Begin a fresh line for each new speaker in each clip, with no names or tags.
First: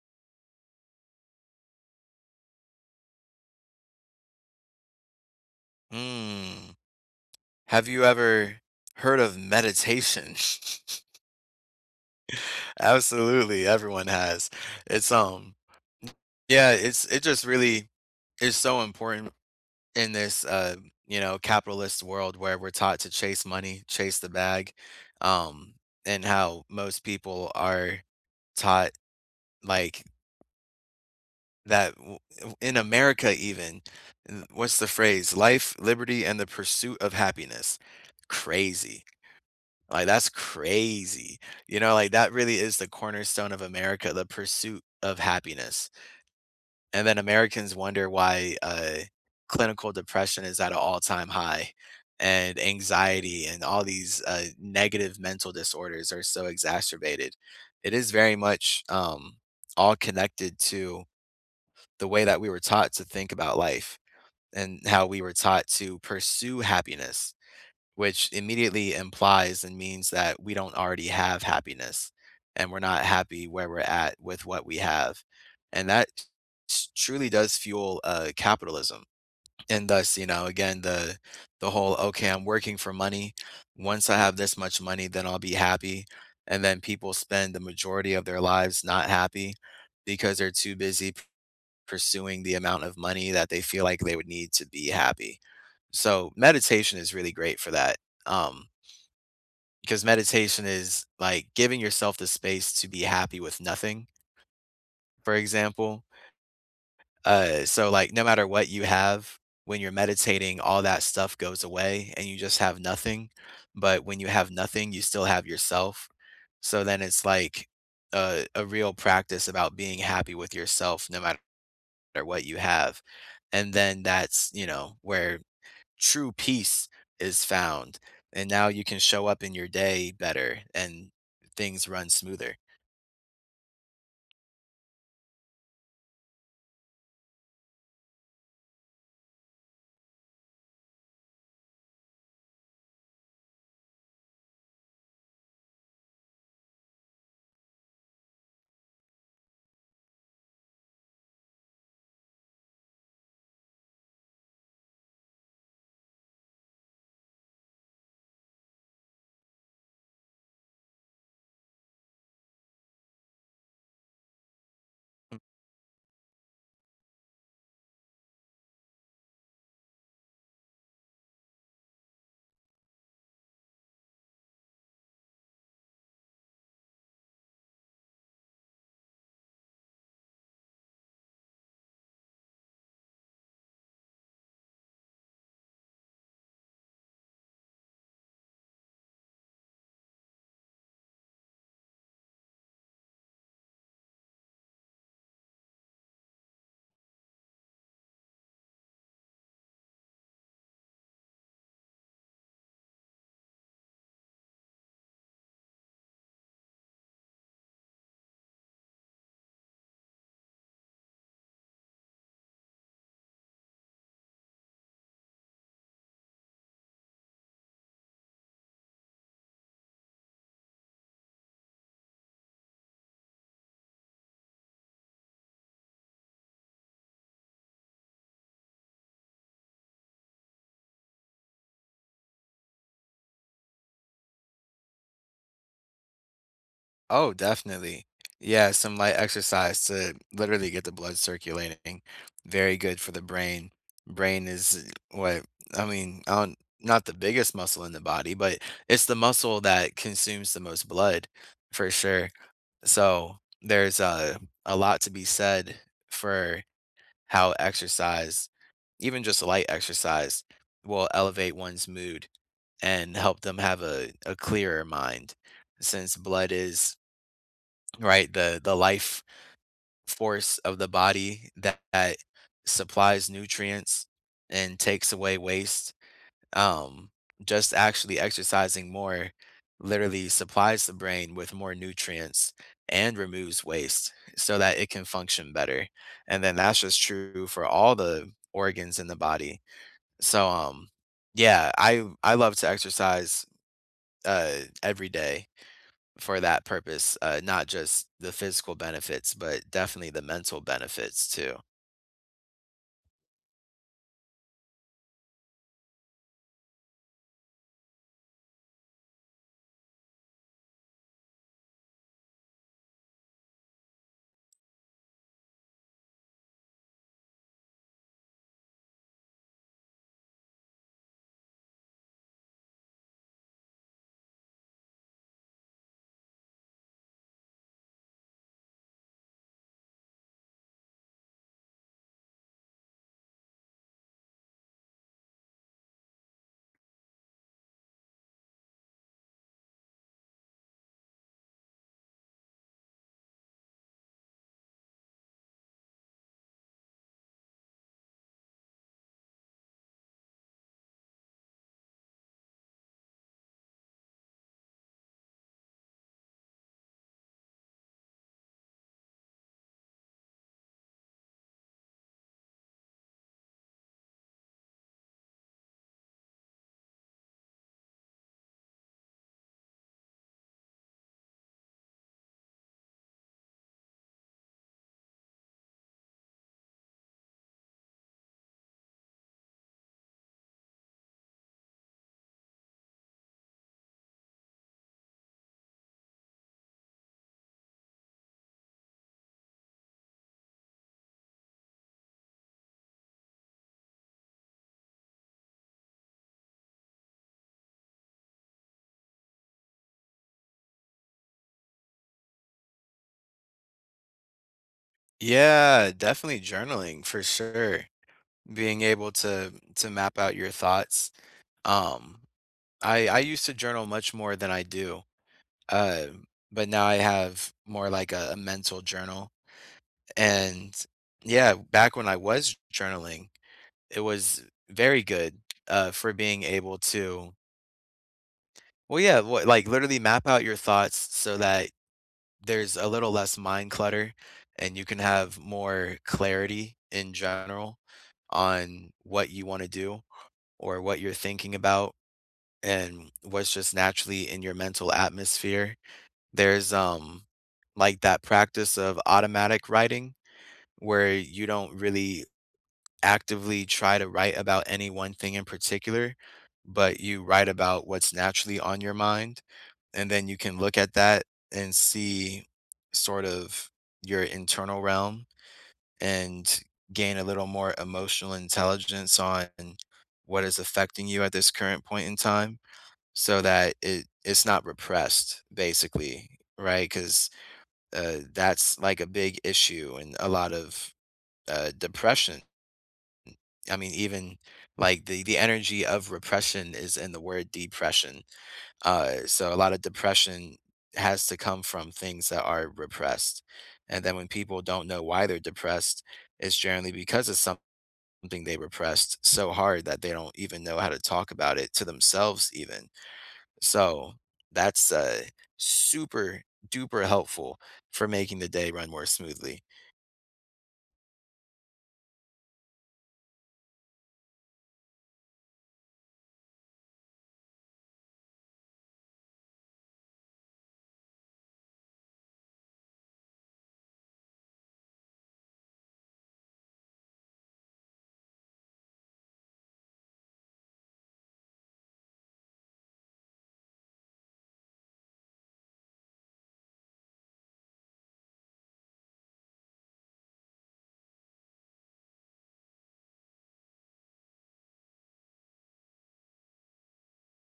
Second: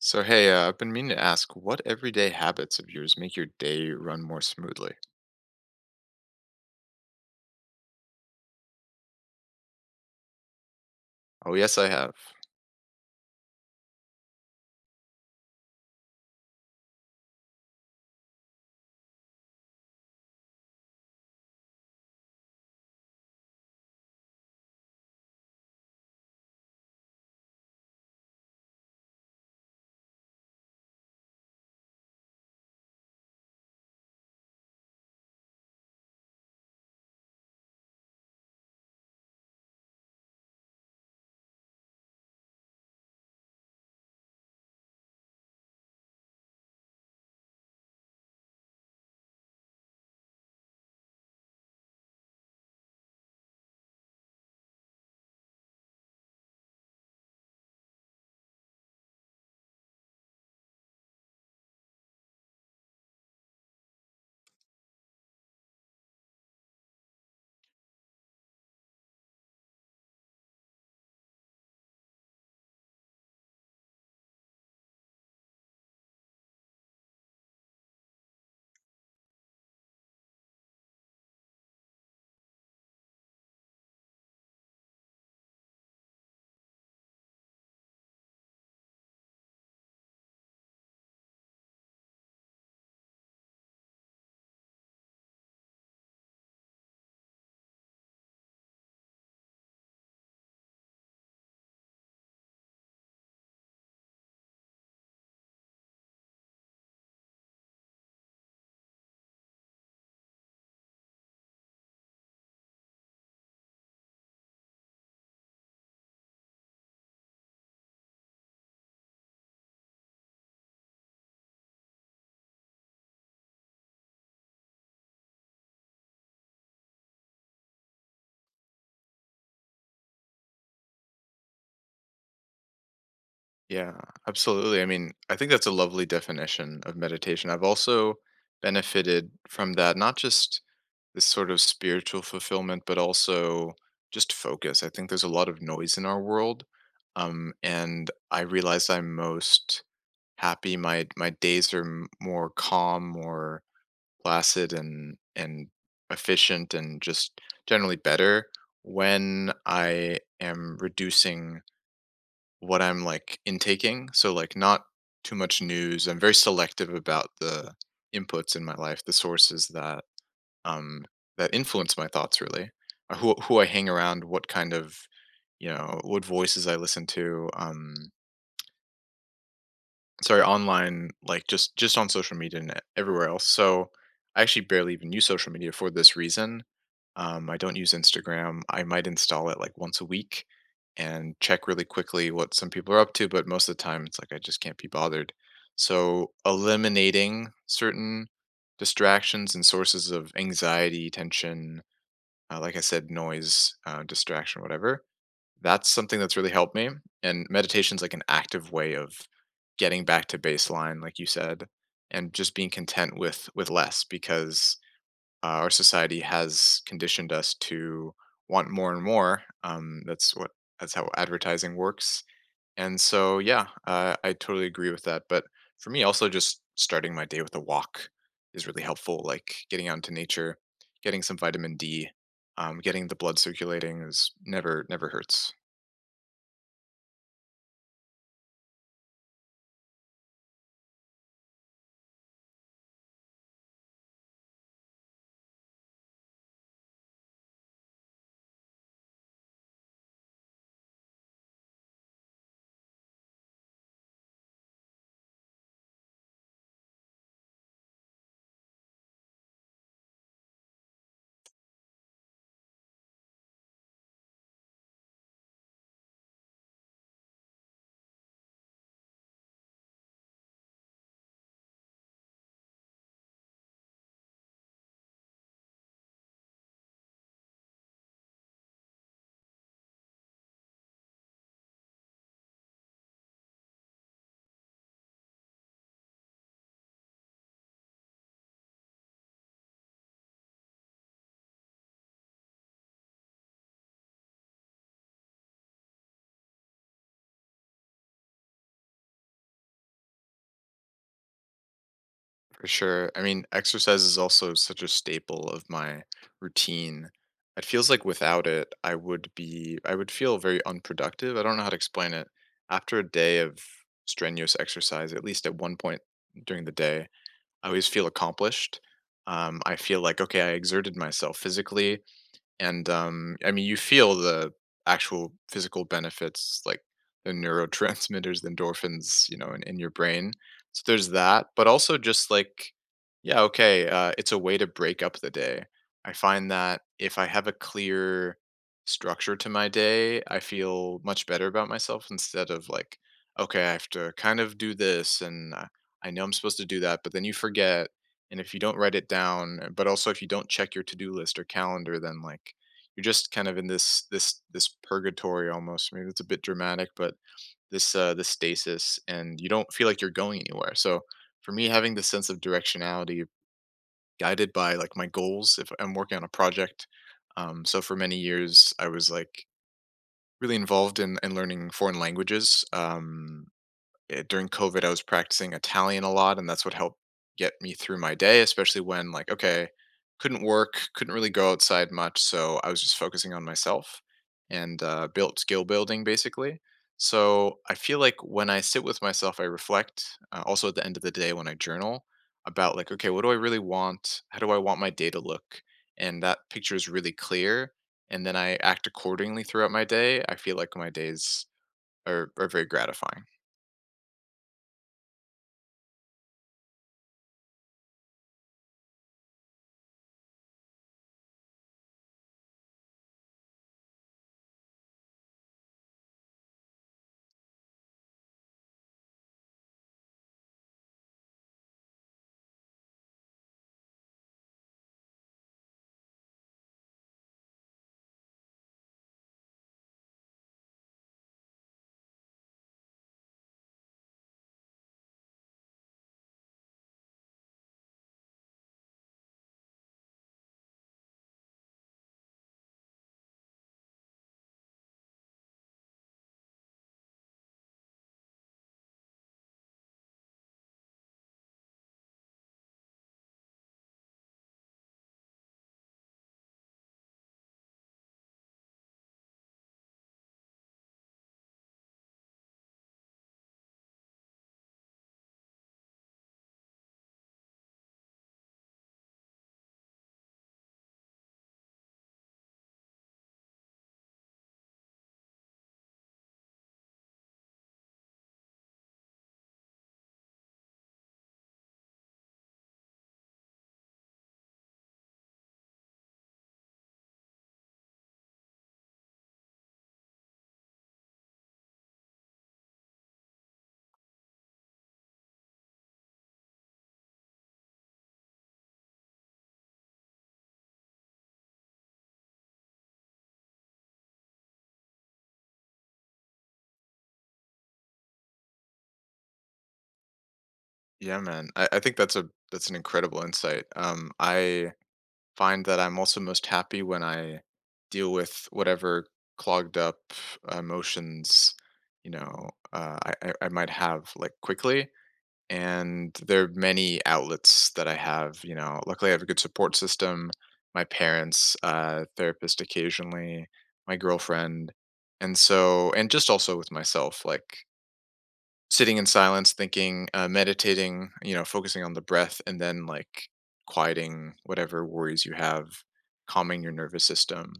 So, hey, I've been meaning to ask, what everyday habits of yours make your day run more smoothly?
Mm. Have you ever heard of meditation?
Oh, yes, I have.
Absolutely, everyone has. It's yeah, it just really is so important in this capitalist world where we're taught to chase money, chase the bag. Um and how most people are taught like that in America even n- what's the phrase? Life, liberty and the pursuit of happiness. Crazy. Like, that's crazy. You know, like, that really is the cornerstone of America, the pursuit of happiness. And then Americans wonder why, clinical depression is at an all-time high, and anxiety and all these, negative mental disorders are so exacerbated. It is very much, all connected to the way that we were taught to think about life and how we were taught to pursue happiness which immediately implies and means that we don't already have happiness and we're not happy where we're at with what we have. And that truly does fuel capitalism. And thus, you know, again, the whole okay, I'm working for money. Once I have this much money, then I'll be happy. And then people spend the majority of their lives not happy because they're too busy pursuing the amount of money that they feel like they would need to be happy. So meditation is really great for that. Um, because meditation is like giving yourself the space to be happy with nothing, for example. So, like, no matter what you have, when you're meditating, all that stuff goes away and you just have nothing. But when you have nothing, you still have yourself. So then it's like a real practice about being happy with yourself no matter what you have. And then that's, you know, where true peace is found. And now you can show up in your day better and things run smoother.
Yeah, absolutely. I mean, I think that's a lovely definition of meditation. I've also benefited from that, not just this sort of spiritual fulfillment, but also just focus. I think there's a lot of noise in our world, and I realize I'm most happy. My days are more calm, more placid and efficient and just generally better when I am reducing what I'm like intaking. So like not too much news. I'm very selective about the inputs in my life, the sources that um that influence my thoughts really. Who I hang around, what kind of you know, what voices I listen to. Sorry, online, like just on social media and everywhere else. So I actually barely even use social media for this reason. I don't use Instagram. I might install it like once a week and check really quickly what some people are up to, but most of the time it's like I just can't be bothered. So eliminating certain distractions and sources of anxiety, tension, like I said, noise, distraction, whatever, that's something that's really helped me, and meditation's like an active way of getting back to baseline, like you said, and just being content with less because our society has conditioned us to want more and more. That's what that's how advertising works. And so, yeah, I totally agree with that. But for me, also just starting my day with a walk is really helpful. Like getting out into nature, getting some vitamin D, getting the blood circulating is never hurts.
Oh, definitely. Yeah, some light exercise to literally get the blood circulating. Very good for the brain. Brain is what I mean, I don't, not the biggest muscle in the body, but it's the muscle that consumes the most blood for sure. So there's a lot to be said for how exercise, even just light exercise, will elevate one's mood and help them have a clearer mind. Since blood is, right, the life force of the body that supplies nutrients and takes away waste um, just actually exercising more literally supplies the brain with more nutrients and removes waste so that it can function better. And then that's just true for all the organs in the body. So yeah, I love to exercise uh every day for that purpose, not just the physical benefits, but definitely the mental benefits too.
For sure. I mean, exercise is also such a staple of my routine. It feels like without it, I would feel very unproductive. I don't know how to explain it. After a day of strenuous exercise, at least at one point during the day, I always feel accomplished. I feel like, okay, I exerted myself physically and I mean, you feel the actual physical benefits, like the neurotransmitters, the endorphins, you know, in your brain. So there's that, but also just like, yeah, okay, it's a way to break up the day. I find that if I have a clear structure to my day, I feel much better about myself instead of like, okay, I have to kind of do this and I know I'm supposed to do that, but then you forget and if you don't write it down, but also if you don't check your to-do list or calendar, then like you're just kind of in this purgatory almost. Maybe it's a bit dramatic, but this this stasis and you don't feel like you're going anywhere. So for me having this sense of directionality guided by like my goals if I'm working on a project. So for many years I was like really involved in learning foreign languages. During COVID, I was practicing Italian a lot, and that's what helped get me through my day, especially when, like, okay, couldn't work, couldn't really go outside much. So I was just focusing on myself and built skill building basically. So I feel like when I sit with myself, I reflect also at the end of the day when I journal about, like, okay, what do I really want? How do I want my day to look? And that picture is really clear. And then I act accordingly throughout my day. I feel like my days are very gratifying.
Yeah, definitely journaling for sure. Being able to map out your thoughts. Um, I used to journal much more than I do. Uh, but now I have more like a mental journal. And yeah, back when I was journaling, it was very good for being able to well yeah, what, like literally map out your thoughts so that there's a little less mind clutter and you can have more clarity in general on what you want to do or what you're thinking about and what's just naturally in your mental atmosphere. There's, like that practice of automatic writing where you don't really actively try to write about any one thing in particular, but you write about what's naturally on your mind. And then you can look at that and see sort of your internal realm and gain a little more emotional intelligence on what is affecting you at this current point in time so that it's not repressed basically, right? Cuz that's like a big issue and a lot of depression. I mean, even like the energy of repression is in the word depression. So a lot of depression has to come from things that are repressed, and then when people don't know why they're depressed, it's generally because of something they repressed so hard that they don't even know how to talk about it to themselves, even. So that's super duper helpful for making the day run more smoothly.
Yeah, man. I think that's a that's an incredible insight. I find that I'm also most happy when I deal with whatever clogged up emotions, you know, uh, I might have like quickly. And there are many outlets that I have. You know, luckily I have a good support system. My parents, therapist occasionally, my girlfriend, and so and just also with myself, like sitting in silence, thinking, meditating, you know, focusing on the breath, and then like quieting whatever worries you have, calming your nervous system.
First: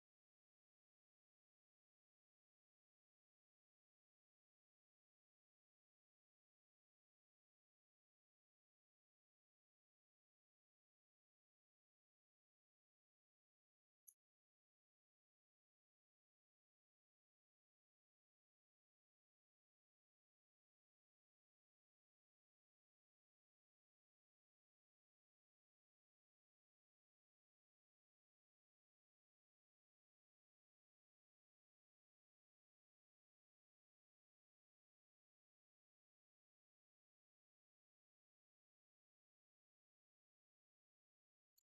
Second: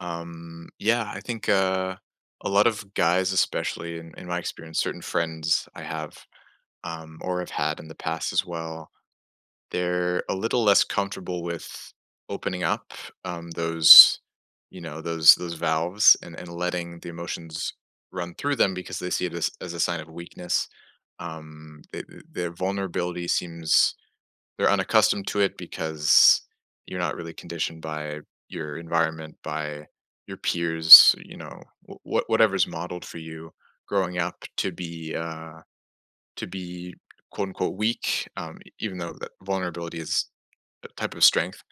Yeah, I think a lot of guys, especially in my experience, certain friends I have or have had in the past as well, they're a little less comfortable with opening up those you know those valves and letting the emotions run through them because they see it as a sign of weakness their vulnerability seems they're unaccustomed to it because you're not really conditioned by your environment by your peers, you know, whatever's modeled for you growing up to be to be quote unquote weak, even though that vulnerability is type of strength.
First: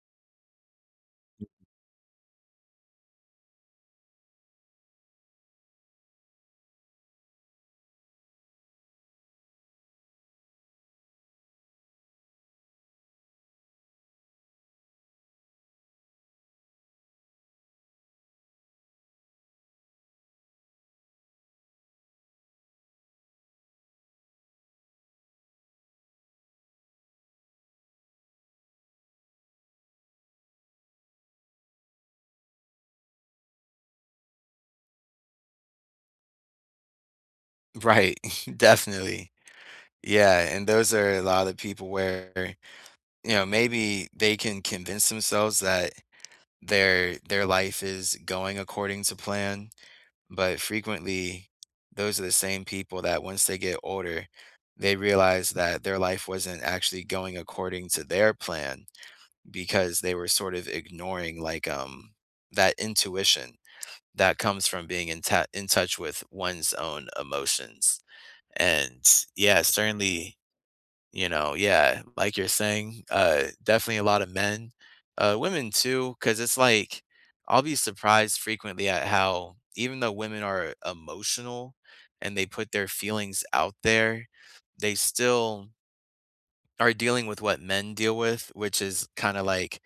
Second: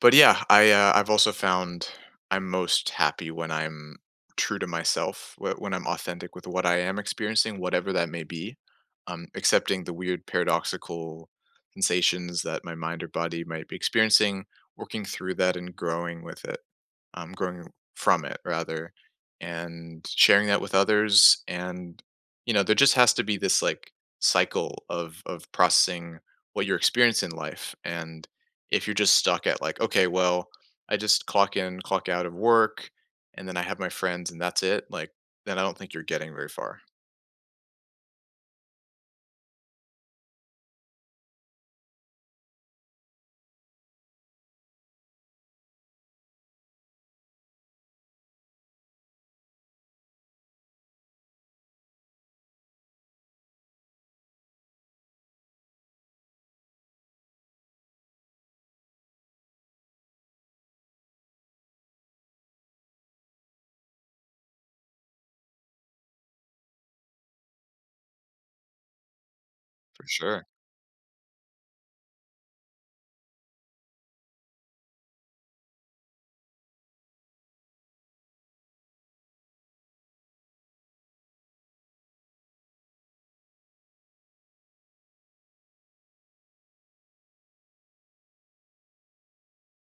But yeah, I've also found I'm most happy when I'm true to myself, when I'm authentic with what I am experiencing, whatever that may be. Accepting the weird paradoxical sensations that my mind or body might be experiencing, working through that and growing with it, growing from it rather, and sharing that with others. And you know, there just has to be this like cycle of processing what your experience in life and if you're just stuck at like, okay, well, I just clock in, clock out of work, and then I have my friends and that's it, like then I don't think you're getting very far.
Right, definitely. Yeah, and those are a lot of people where, you know, maybe they can convince themselves that their life is going according to plan, but frequently those are the same people that once they get older, they realize that their life wasn't actually going according to their plan because they were sort of ignoring like that intuition that comes from being in touch with one's own emotions. And yeah,
For
certainly,
sure.
you know, yeah, like you're saying, definitely a lot of men, women too, because it's like I'll be surprised frequently at how even though women are emotional and they put their feelings out there, they still are dealing with what men deal with, which is kind of like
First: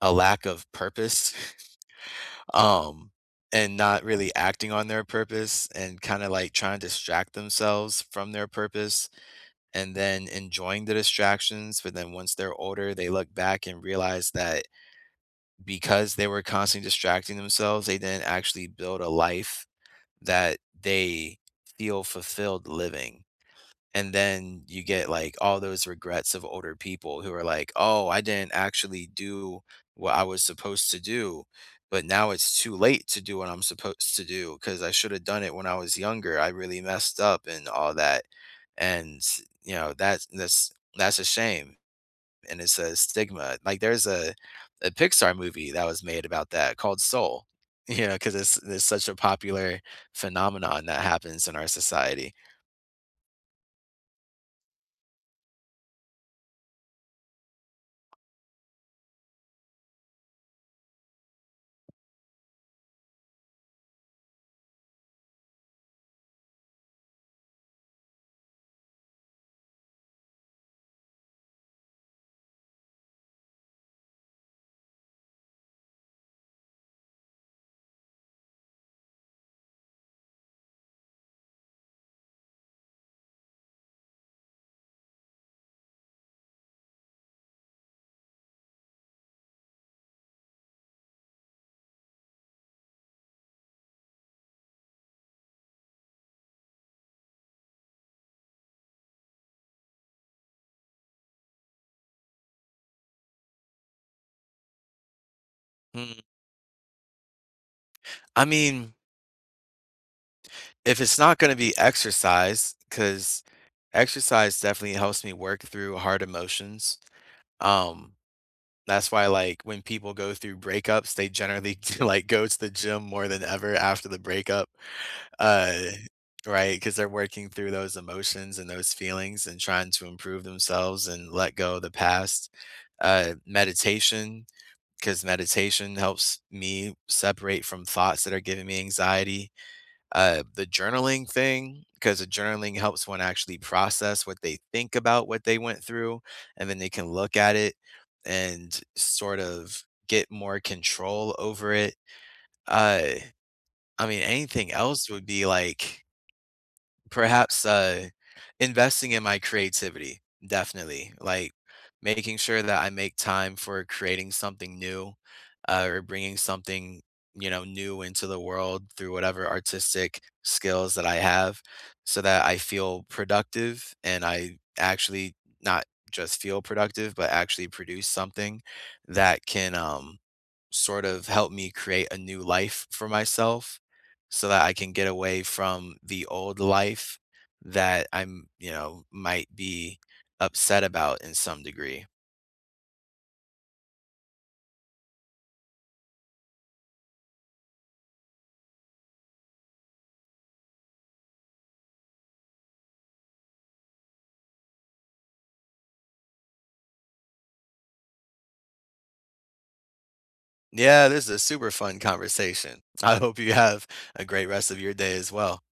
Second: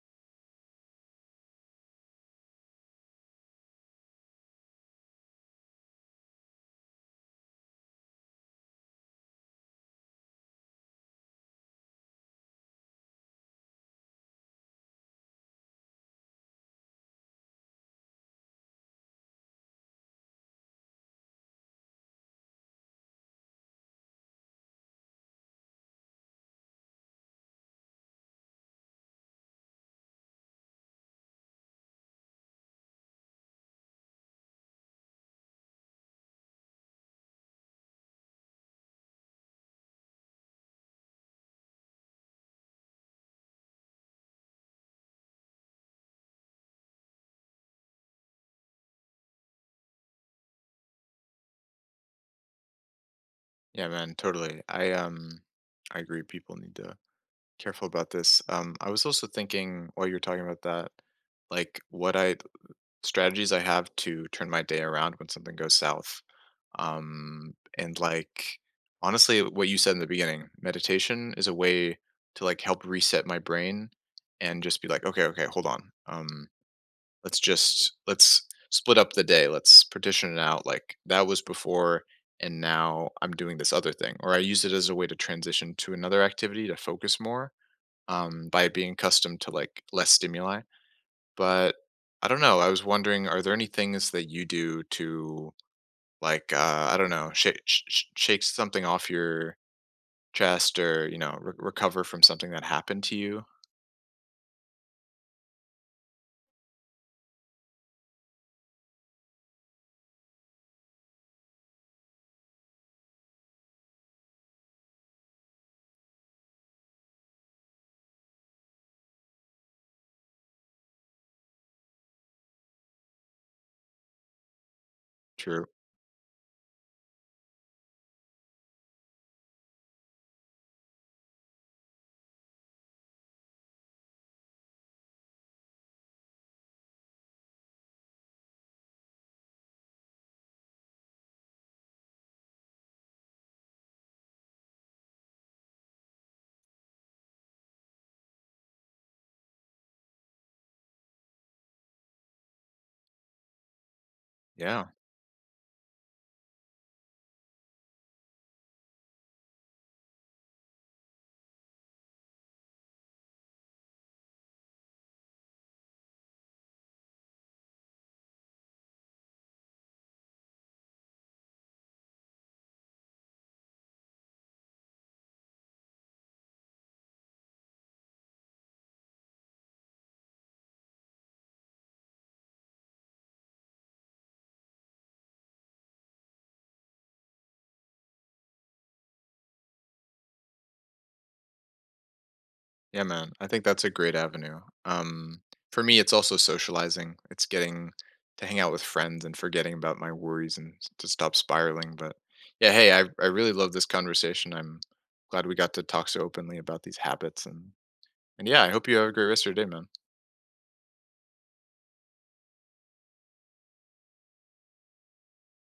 a lack of purpose. um and not really acting on their purpose and kind of like trying to distract themselves from their purpose and then enjoying the distractions. But then once they're older, they look back and realize that because they were constantly distracting themselves, they didn't actually build a life that they feel fulfilled living and then you get like all those regrets of older people who are like oh I didn't actually do what I was supposed to do but now it's too late to do what I'm supposed to do because I should have done it when I was younger I really messed up and all that and you know that's a shame and it's a stigma like there's a pixar movie that was made about that called soul you know because it's such a popular phenomenon that happens in our society.
Yeah, man, totally. I agree people need to be careful about this. I was also thinking while you were talking about that, like what I strategies I have to turn my day around when something goes south. And like honestly, what you said in the beginning, meditation is a way to like help reset my brain and just be like, okay, okay, hold on. Let's split up the day. Let's partition it out. Like that was before, and now I'm doing this other thing. Or I use it as a way to transition to another activity to focus more by being accustomed to like less stimuli but I don't know, I was wondering, are there any things that you do to, like, I don't know, shake something off your chest or, you know, re recover from something that happened to you?
Mm. i mean If it's not gonna be exercise, because exercise definitely helps me work through hard emotions, um, that's why, like, when people go through breakups, they generally like, go to the gym more than ever after the breakup,
True.
uh, right, Because 'Cause they're working through those emotions and those feelings and trying to improve themselves and let go of the past. Meditation, because meditation helps me separate from thoughts that are giving me anxiety. The journaling thing, because the journaling helps one actually process what they think about what they went through, and then they can look at it and sort of get more control over it. Uh, I mean, anything
Yeah.
else would be like perhaps, investing in my creativity, definitely, like, making sure that I make time for creating something new, or bringing something, you know, new into the world through whatever artistic skills that I have so that I feel productive and I actually not just feel productive, but actually produce something that can, sort of help me create a new life for myself so that I can get away from the old life that I'm, you know, might be upset about in some degree.
Yeah, man. I think that's a great avenue. For me, it's also socializing. It's getting to hang out with friends and forgetting about my worries and s to stop spiraling, but yeah, hey, I really love this conversation. I'm glad we got to talk so openly about these habits, and yeah, I hope you have a great rest of your day, man.
Yeah, this is a super fun conversation. I hope you have a great rest of your day as well.